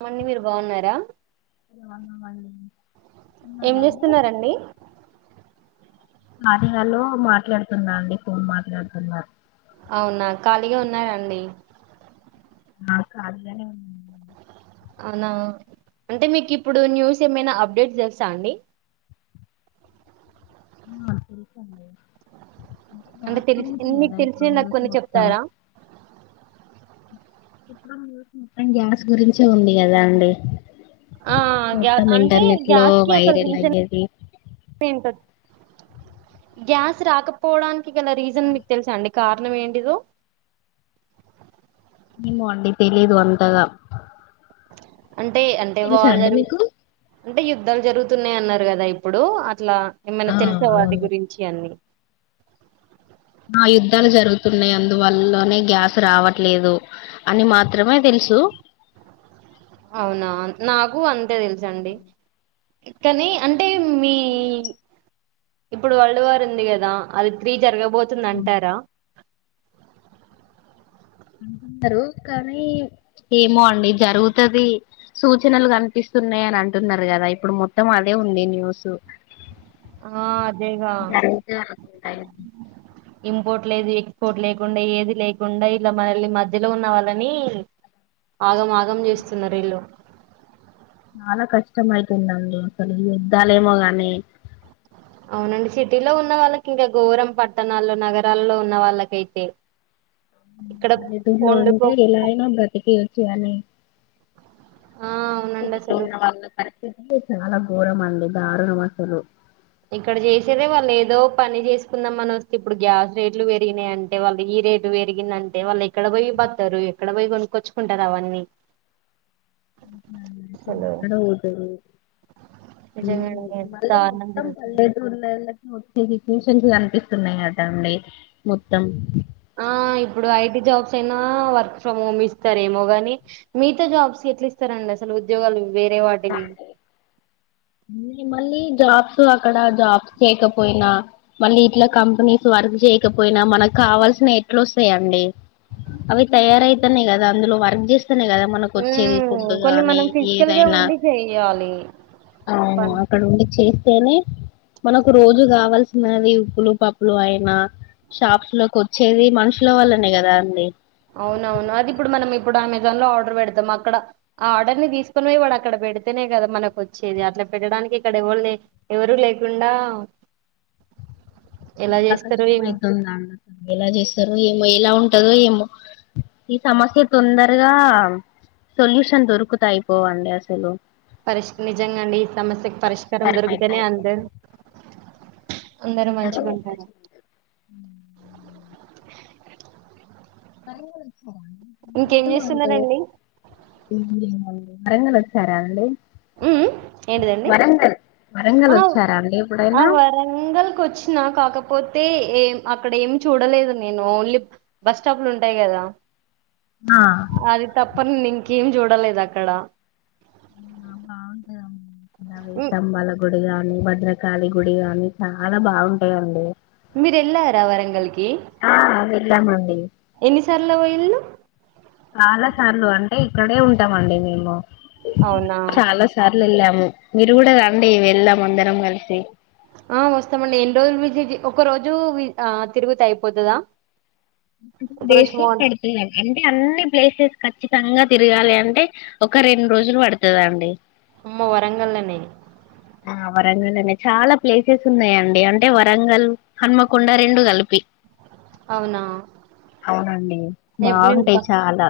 అమండి మీరు బాగున్నారా న్నా మళ్డి ఏం చేస్తున్నారండి ఆటగాలో మాట్లాడుతున్నా అండి ఫోన్ మాట్లాడుతున్నారు అవునా ఖాళీగా ఉన్నారండి ఆ కాదు అవునా అంటే మీకు ఇప్పుడు న్యూస్ ఏమైనా అప్డేట్ తెలుసా అండి నా తెలుకడి అంటే తెలిసి మీకు తెలిసిన నాకు న్యూస్ కొన్ని మొత్తం చెప్తారా ఇప్పుడు చూ మొత్తం గ్యాస్ గురించే ఉంది కదా అండి ఆ గ్యా మొత్తం అంటే ఇంటర్నెట్ లో గ్యాస్ కి అసలు వైరల్ రీజన్ అయ్యేది ఏంటది గ్యాస్ రాకపోడాన్ గల రీజన్ మీకు తెలుస అండి కారణ వేడిదు ఏమో అండి తెలీదు అంతగా అంటే అంటే తెలుసా అండి వాళ్ళరు మీకు అంటే యుద్ధాలు జరుగుతున్నాయి అన్నారు కదా ఇప్పుడు అట్లా ఏమన్నా ఆ తెలిసే వాటి అవును గురించి అన్ని ఆ యుద్ధాలు జరుగుతున్నాయి అందువల్లనే గ్యాస్ రావట్లేదు అని మాత్రమే తెలుసు అవునా నాకు అంతే తెలుసండి కానీ అం న్యూస్ ఇప్పుడు వరల్డ్ వార్ ఉంది కదా అది త్రీ జరగబోతుంది అవును అంటారా అంటున్నరు కానీ ఏమో అండి జరుగుతది సూచనలు కనిపిస్తున్నాయి అని అంటున్నారు కదా ఇప్పుడు మొత్తం అదే ఉంది న్యూసు ఆ అదేగా జరుగుతదా ఇంపోర్ట్ లేదు ఎక్స్పోర్ట్ లేకుండా ఏది లేకుండా ఇలా మనల్ని మధ్యలో ఉన్న వాళ్ళని ఆగం ఆగం చేస్తున్నారు ఈళ్ళు చాలా కష్టం అయితుందండి అసలు యుద్దాలేమో గానీ అవునండి సిటీలో ఉన్న వాళ్ళకి ఇంకా ఘోరం పట్టణాల్లో నగరాల్లో ఉన్న వాళ్ళకైతే ఇక్కడ పల్లెటూర్లో వండుకో అంటే ఎలా అయినా బ్రతికేయోచ్చు అని ఆ అవునండి అసలు టే చాలా ఘోరం అంది దారుణమసలు ఇక్కడ చేసేదే వాళ్ళు ఏదో పని చేసుకుందాంమని వస్తే ఇప్పుడు గ్యాస్ రేట్లు పెరిగినాయి అంటే వాళ్ళు ఈ రేటు పెరిగిందంటే వాళ్ళు ఎక్కడ పోయి పడతారు ఎక్కడ పోయి కొనుక్కొచ్చుకుంటారు అవన్నీ అసలు క్కడ ఓదురు నిజంగానే ఎంత మళ్ళ దారుణం మొత్తం జరుగుతుంది పల్టూర్లో వచ్చే సిచ్యువేషన్స్ కనిపిస్తున్నాయి కద అండి మొత్తం ఆ ఇప్పుడు ఐటి జాబ్స్ అయినా వర్క్ ఫ్రమ్ హోమ్ ఇస్తారేమో గానీ మీతో జాబ్స్ ఎట్లా ఇస్తారండి అసలు ఉోగాలు వేరే వార్టివి మళ్ళీ జాబ్స్ అక్కడ జాబ్స్ చేయకపోయినా మళ్ళీ ఇట్లా కంపెనీస్ వర్క్ చేయకపోయినా మనకు కావాల్సినవి ఎట్లు వస్తాయండి అవి తయారయితానేయి కదా అందులో వర్క్ చేస్త ఉ కొన్ని మనం ఫిజికల్గా ఏదైనా ఉండి చెయ్యాలి అవును పన్ అక్కడ ఉండి చే అనే మనకు రోజు కావాల్సినది ఉప్పులు పప్పులు అయినా షాప్స్ లోకి వచ్చేది మనుషుల వల్లనే కదా అండి అవునవును అది ఇప్పుడు మనం ఇప్పుడు అమెజాన్ లో ఆర్డర్ పెడతాం అక్కడ ఆర్డర్ ని తీసుకొని పో ఇవాడు అక్కడ పెడితేనే కదా మనకు వచ్చేది అట్లా పెట్టడానికి ఇక్కడ ఎవరు ఎవరుూ లేకుండా ఎలా చాలా చేస్తారు కష్టం ఏమో అతుంది నా ఎలా చేస్తారు ఏమో ఎలా ఉంట ఏమో ఈ సమస్య తొందరగా సొల్యూషన్ దొరుకుతా అయిపోవండి అసలు పరిష్ నిజంగా అండి ఈ సమస్యకి పరిష్కారం దొరికితేనే అంద అందర అ ఇంకేం చేస్తున్నారంండి ఏం లేదండి వరంగల్ వచ్చారా అండి ఊ ఊ ఏంటదండి వరంగల్ వరంగల్ ఆ వచ్చారా అండి ఆ ఎప్పుడైనా వరంగల్ కొచ్చినా కాకపోతే ఏం అక్కడ ఏం చూడలేదు నేను ఓన్లీ బస్ స్టాప్లు ఉంటాయి కదా ఆ ప్పన్ ఇంకేం చూడలేదు అక్కడ ఔనా బావుంటది [inaudible] నాయి హ్మ్. తంబల గుడిగా ఊ భద్రకాళి గుడి గాని చాలా బావుంటాయండి మీరెళ్ళారా వరంగల్ కి ఎళ్ళామండి ఎన్నిసార్లు వొయిల్లు చాలా సార్లు అంటే ఇక్కడే ఉంటామండి మేము అవునా! చాలా సార్లు ఎళ్ళాం ఊ మీరు కూడా రండి వెళ్ళాం అందరం కలిసి ఆ వస్తామండి ఎన్ని రోజులు విజిట్ ఒక్క రోజు వి ఆ తిరుగుత అయిపోతదా ఒకరోజు బేసి మార్న్ పెడుతేయల్ అంటే అన్ని ప్లేసెస్ ఖచ్చి నిష్టంగా తిరగాలి అంటే ఒక రెండు రోజులు పడతదండి అమ్మో వరంగల్ లోనే ఆ వరంగల్ లోనే చాలా ప్లేసెస్ ఉన్నాయండి అంటే వరంగల్ హన్మకొండ రెండు కలిపి అవునా! అవునండి ఎప్పుడు నేను ప బావుంటాయి చాలా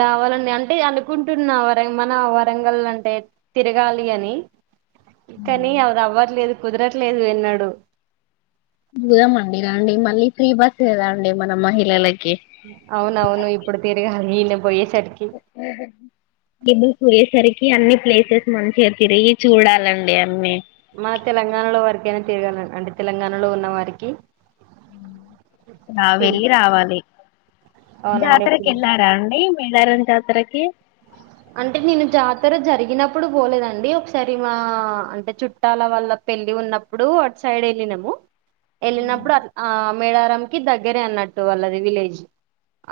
రావాలండి అంటే అనుకుంటున్నా వరైం మన వరంగల్ అంటే తిరగాలి అని కానీ అది అవ్వట్లేదు కుదరట్లేదు ఎన్నడు పొదమండి రండి మళ్ళీ ఫ్రీ బస్సే గా అండి మన మహిళలకి అవునవును ఇప్పుడు తిరగాలి ఈయన పోయేసరికి ఈ అన్ని ప్లేసెస్ మంచిగా తిరిగి చూడాలండి అన్నీ మా తెలంగాణలో వరికైనా తిరగలండి అంటే తెలంగాణలో ఉన్న వారికి రా తిరి- వెళ్లి రావాలి అవునండి జాతరకి ఇప్పుడు ఎల్లారా అండి మేడారం జాతరకి అంటే నేను జాతర జరిగినప్పుడు పోలేదండి ఒకసారి మా అంటే చుట్టాల వల్ల పెళ్లి ఉన్నప్పుడు అటు సైడ్ వెళ్ళినము వెళ్ళినప్పుడు ఆ మేడారం కి దగ్గరే అన్నట్టు వాళ్ళది విలేజ్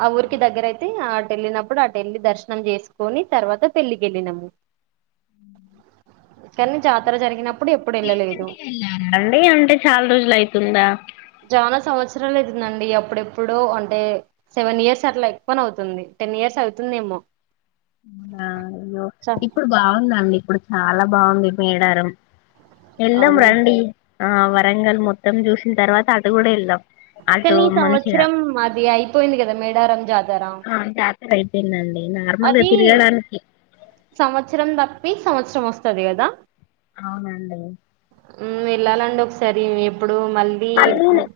ఆ ఊర్కి దగ్గరైతే ఆ వెళ్ళినప్పుడు అటు వెళ్లి దర్శనం చేసు కోని తర్వాత పెళ్లికి వెళ్ళినాము కానీ జాతర జరిగినప్పుడు ఎప్పుడు రీసెంట్ వెళ్ళలేదు గా ఎల్లరా అండి అంటే చాలా రోజులు అయితుందా జానా సంవత్సరాలు అయితుందండి అప్పుడెప్పుడో అంటే సెవెన్ ఇయర్స్ అట్లా ఎక్కువనే అవుతుంది టెన్ ఇయర్స్ అవుతుందేమో అవునా య్యో చ ఇప్పుడు బాగుంద అండి ఇప్పుడు చాలా బాగుంది మేడారం ఎల్దం అవునండి రండి ఆ వరంగల్ మొత్తం చూసిన తర్వాత అటు కూడా వెళ్దాం అటు కానీ ఈ మంచిగా సంవత్సరం అది అయిపోయింది కదా మేడారం జాతర ఆ జాత్ తర అయిపోయిందన్ అది సంవత్సరం తప్పి సంవత్సరం వస్తది కదా అవునండి మ్మ్ వెళ్ళాలండి ఒకసారి ఎప్ ఇప్పుడు మళ్ళీ అన్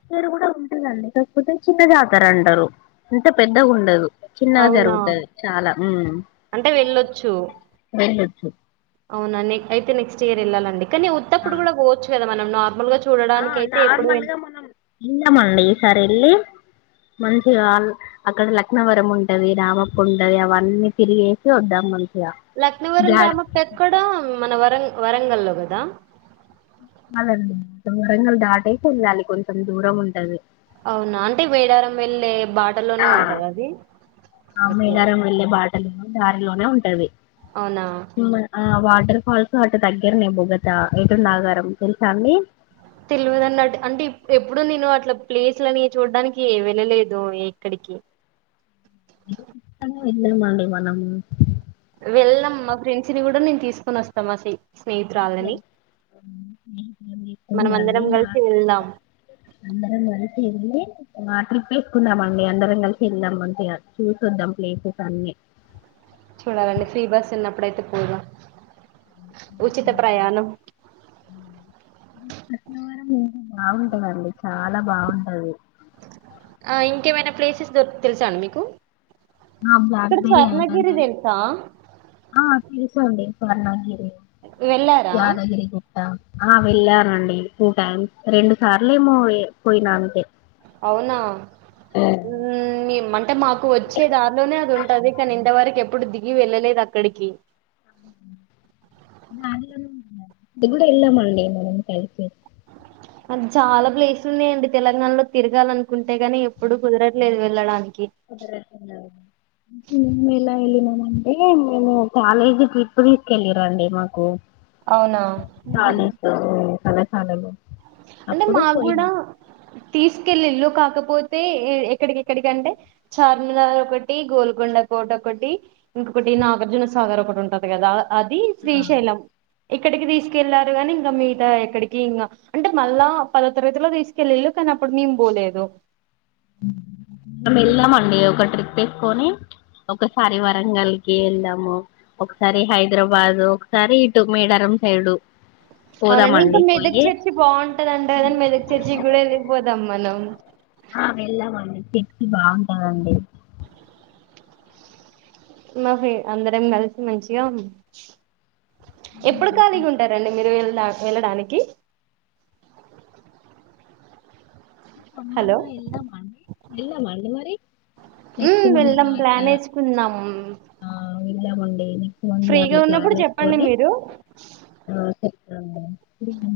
ఉంటది అండి కాకపోతే చిన్న జాతర అంటారు అంటే పెద్దగుండదు చిన్నగా అవునా జరుగుతది చాలా ఉమ్ అంటే వెళ్ళొచ్చు వెళ్ళొచ్చు అవునా నీ అయితే నెక్స్ట్ ఇయర్ ఎళ్ళాలండి కానీ ఉత్తప్పుడు కూడా పోవచ్చు కదా మనం నార్మల్గా చు ఆ నార్మల్గా మనం వెళ్దామండి ఈసారి వెళ్ళి మంచిగా అల్ అక్కడ లక్నవరం ఉంటది రామప్ప ఉంటది అవన్నీ తిరిగేసి వద్దాం మన్ లక్నవరం రామప్పెక్కడ మన వరం వరంగల్ లో గదా కాదండి వరంగల్ దాటేసి ఎళ్ళాలి కొంచెం దూరం ఉంటాది అవునా అంటే వేడారం వెళ్ళే బాటలోనే ఉంటాదా ఆ అది ఓకే టల్లో దారిలోనే ఉంటాది అవునా ఉమ్ ఆ వాటర్ హల్స్ హట్టు దగ్గరనే బొగత ఎటు నాగారం తెలుసా అండి తెలువదండి అటు అంటే ఎప్పుడు నేను అట్లా ప్లేస్లని చూడ్డానికి వెళ్ళలేదు ఎక్కడికీ [inaudible] వెళ్దామండి మనం వెళ్ళ్దం మా ఫ్రెండ్స్ ని కూడా నేను తీసుకొని వస్తాం మా సి [inaudible] మనం అందరం మా కలిసి వెళ్దాం అందరం కలసి ఎళ్ళి మా ట్రిప్ లెక్కుందాం అండి అందరం కలిసి వెళ్దాం అంతేగా చూసొద్దాం ప్లేసెస్ అన్నీ చూడాలండి ఫ్రీ బస్ ఉన్నప్పుడయితే పోదా ఉచిత ప్రయాణం రత్నవరం [unintelligible] బాగుంటది అండి చాలా బాగుంటది ఆ ఇంకేమైనా ప్లేసెస్ దొర్ తెలుసా అండి మీకు ఆ ఇక్కడ బ్లాక్బెరీ ఏంటంట స్వర్ణగిరి అండి తెలుసా ఆ తెలుసండి స్వర్ణగిరి వెళ్ళారా యాదగిరి గుట్ట ఆ వెళ్ళనండి టూ టైమ్స్ రెండు సార్లు అవునా అంటే మాకు వచ్చే దారి లోనే అది ఉంట అదే కానీ ఇంతవరకి అది ఇది కూడా ఎళమళ మ కలిపి అది చాలా ప్లేస్ అద [inaudible] ఇలా వెళ్ళినామంటే మేము కాలేజీ ట్రిప్ తీసుకెళ్ళరండి మాకు అవునా కాలేజీ తో [unintelligible] అంటే మా కాకపోతే ఎక్కడికి ఎక్కడికంటే చార్మినార్ ఒకటి గోల్కొండ కోట ఒకటి ఇంకొకటి నాగార్జునసగర్ ఒకటి ఉంటది కదా అది శ్రీశైలం ఎ క్కడికి తీసుకెళ అంటే మళ్ళా పద తరగతిలో తీసుకెళ్ళల మనం వెళ్దాంఅండి ఒక ట్రిప్ ేసుకొని అవునండి ఇంకా మెదక్ చర్చి బాగుంటది అంట కదని మెదక్ చర్చి కూడా వెళ్ళిపోదాం మనం ఆ వెళ్ళామండి చర్చ్ బాగుంటందండి మావి అందర ఏం కలిసి మంచిగా ఎప్పుడు ఖాళీగా ఉంటారండి మీరు వె వెళ్ళడానికి సమ్మెర్ హలో లో వెళ్దాము అండి, వెళ్దామా మరి ఉమ్ వెళ్దాం ప్లాన్ వేసుకుందాం [unintelligible] ఫ్రీగా అట్లా ప్లాన్ ఉన్నప్పుడు చెప్పండి మీరు అ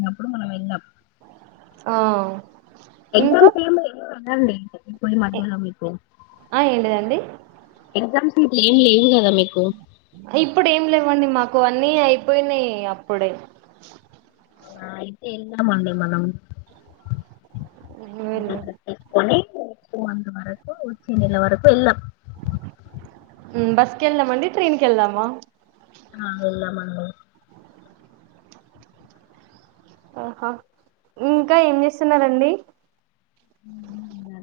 అప్పుడు మనం వెళ్ళం అహ్ ఎగ్జామ్స్ ఏమి లేవా మ [unintelligible] పోయి ఏ- మధ్యలో ఆ ఏంటిదండి ఏం లేదు కదా మీకు ఇప్పుడు ఏం లేవండి మాకు అన్నీ అయిపోయినాయి అప్పుడే [inaudible] ఐ వెళ్ళు- కొని [inaudible] కుమంది వరకు ఉచ్చి నల వరకు ఎలా [inaudible] ఉమ్ బస్ కీ అహ్ వెళ్దాం మండి ఆహా ఇంకా ఏం చేస్తున్నారండి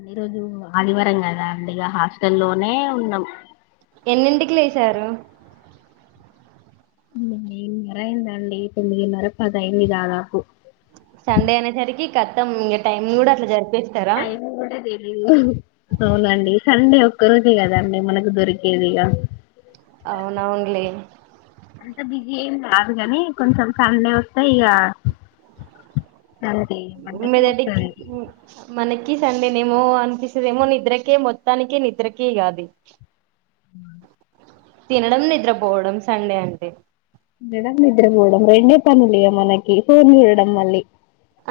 ఈరోజు ఆదివారం కదా అండి ఇగ హాస్టల్లోనే ఉన్నాం ఎన్నింటికి లేసారు ఎనిమిదినర్ర అయిందండి తొమ్మిదినర్రా పది అయింది దాదాపు సండే అనేసరికి కత్తం ఇంక టైమ్ కూడా అట్లా జరింది టైమ్ కూడా తెలీదు అవునండి సండే ఒక్క రోజే కదండి మనకు దొరికేది ఇక అవునవునులే అంత బిజీ ఏం కాదు కాని కొంచెం సండే వస్తే ఇక అంతే బద్దకం మెదటికి వస్తది మనకి సండే నేమో అనిపిస్తుదిమో నిద్రకే మొత్తానికే నిద్రకే ఆది ఆ తినడం నిద్రపోవడం సండే అంటే తినడం నిద్రపోవడం రెండే పనులు మనకి ఫోన్ చూడడం మళ్ళీ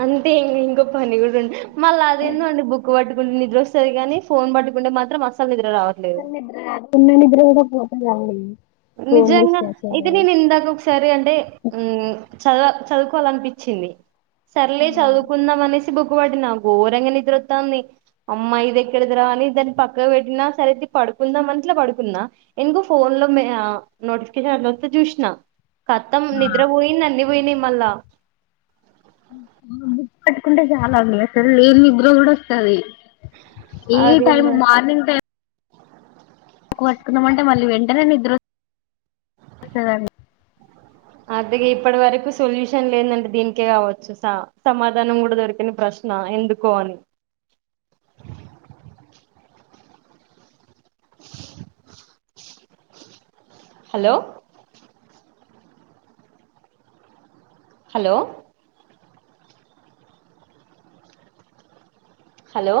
అంతే ఇంకో పని కూడా ఉండ మళ్ళ అదేందోండి బుక్ పట్టు కున్నప్పుడు నిద్ర వస్తుంది కాని ఫోన్ పట్టుకుంటే మాత్రం అస అ అ ఉన్న నిద్ర కూడా పోతాది ఎ నిజంగా ఇది నేను ఇందాక ఒక సరీ అంటే చదువ చదువుకోవాలనిపించింది సర్లే చదువుకుందాం అనేసి బుక్ పడినా ఘోరంగా నిద్రోత్తండి అమ్మా ఇది ఎక్కడదురా అని దాన్ని పక్క పెట్టినా సరే పడుకుందాం అట్లా పడుకుంద ఇంకా ఫోన్ లో నోటిఫికేషన్ అట్లా వస్తే చూసిన కత్తం నిద్ర పోయింది అన్నీ పోయినాయి మల్లా బుక్ పట్టుకుంటే చాలా నిద్ర వస్తది అసలు లేని నిద్ర కూడా వస్తుంది ఏ టైం అదేందో మార్నింగ్ టై ముక్క కట్టుకుందామంటే మళ్ళీ వెంటనే నిద్ర వస్తుందండి అలాగే ఇప్పటి వరకు సొల్యూషన్ లేదంటే దీనికే కావచ్చు సమాధానం కూడా దొరికని ప్రశ్న ఎందుకో అని హలో హలో హలో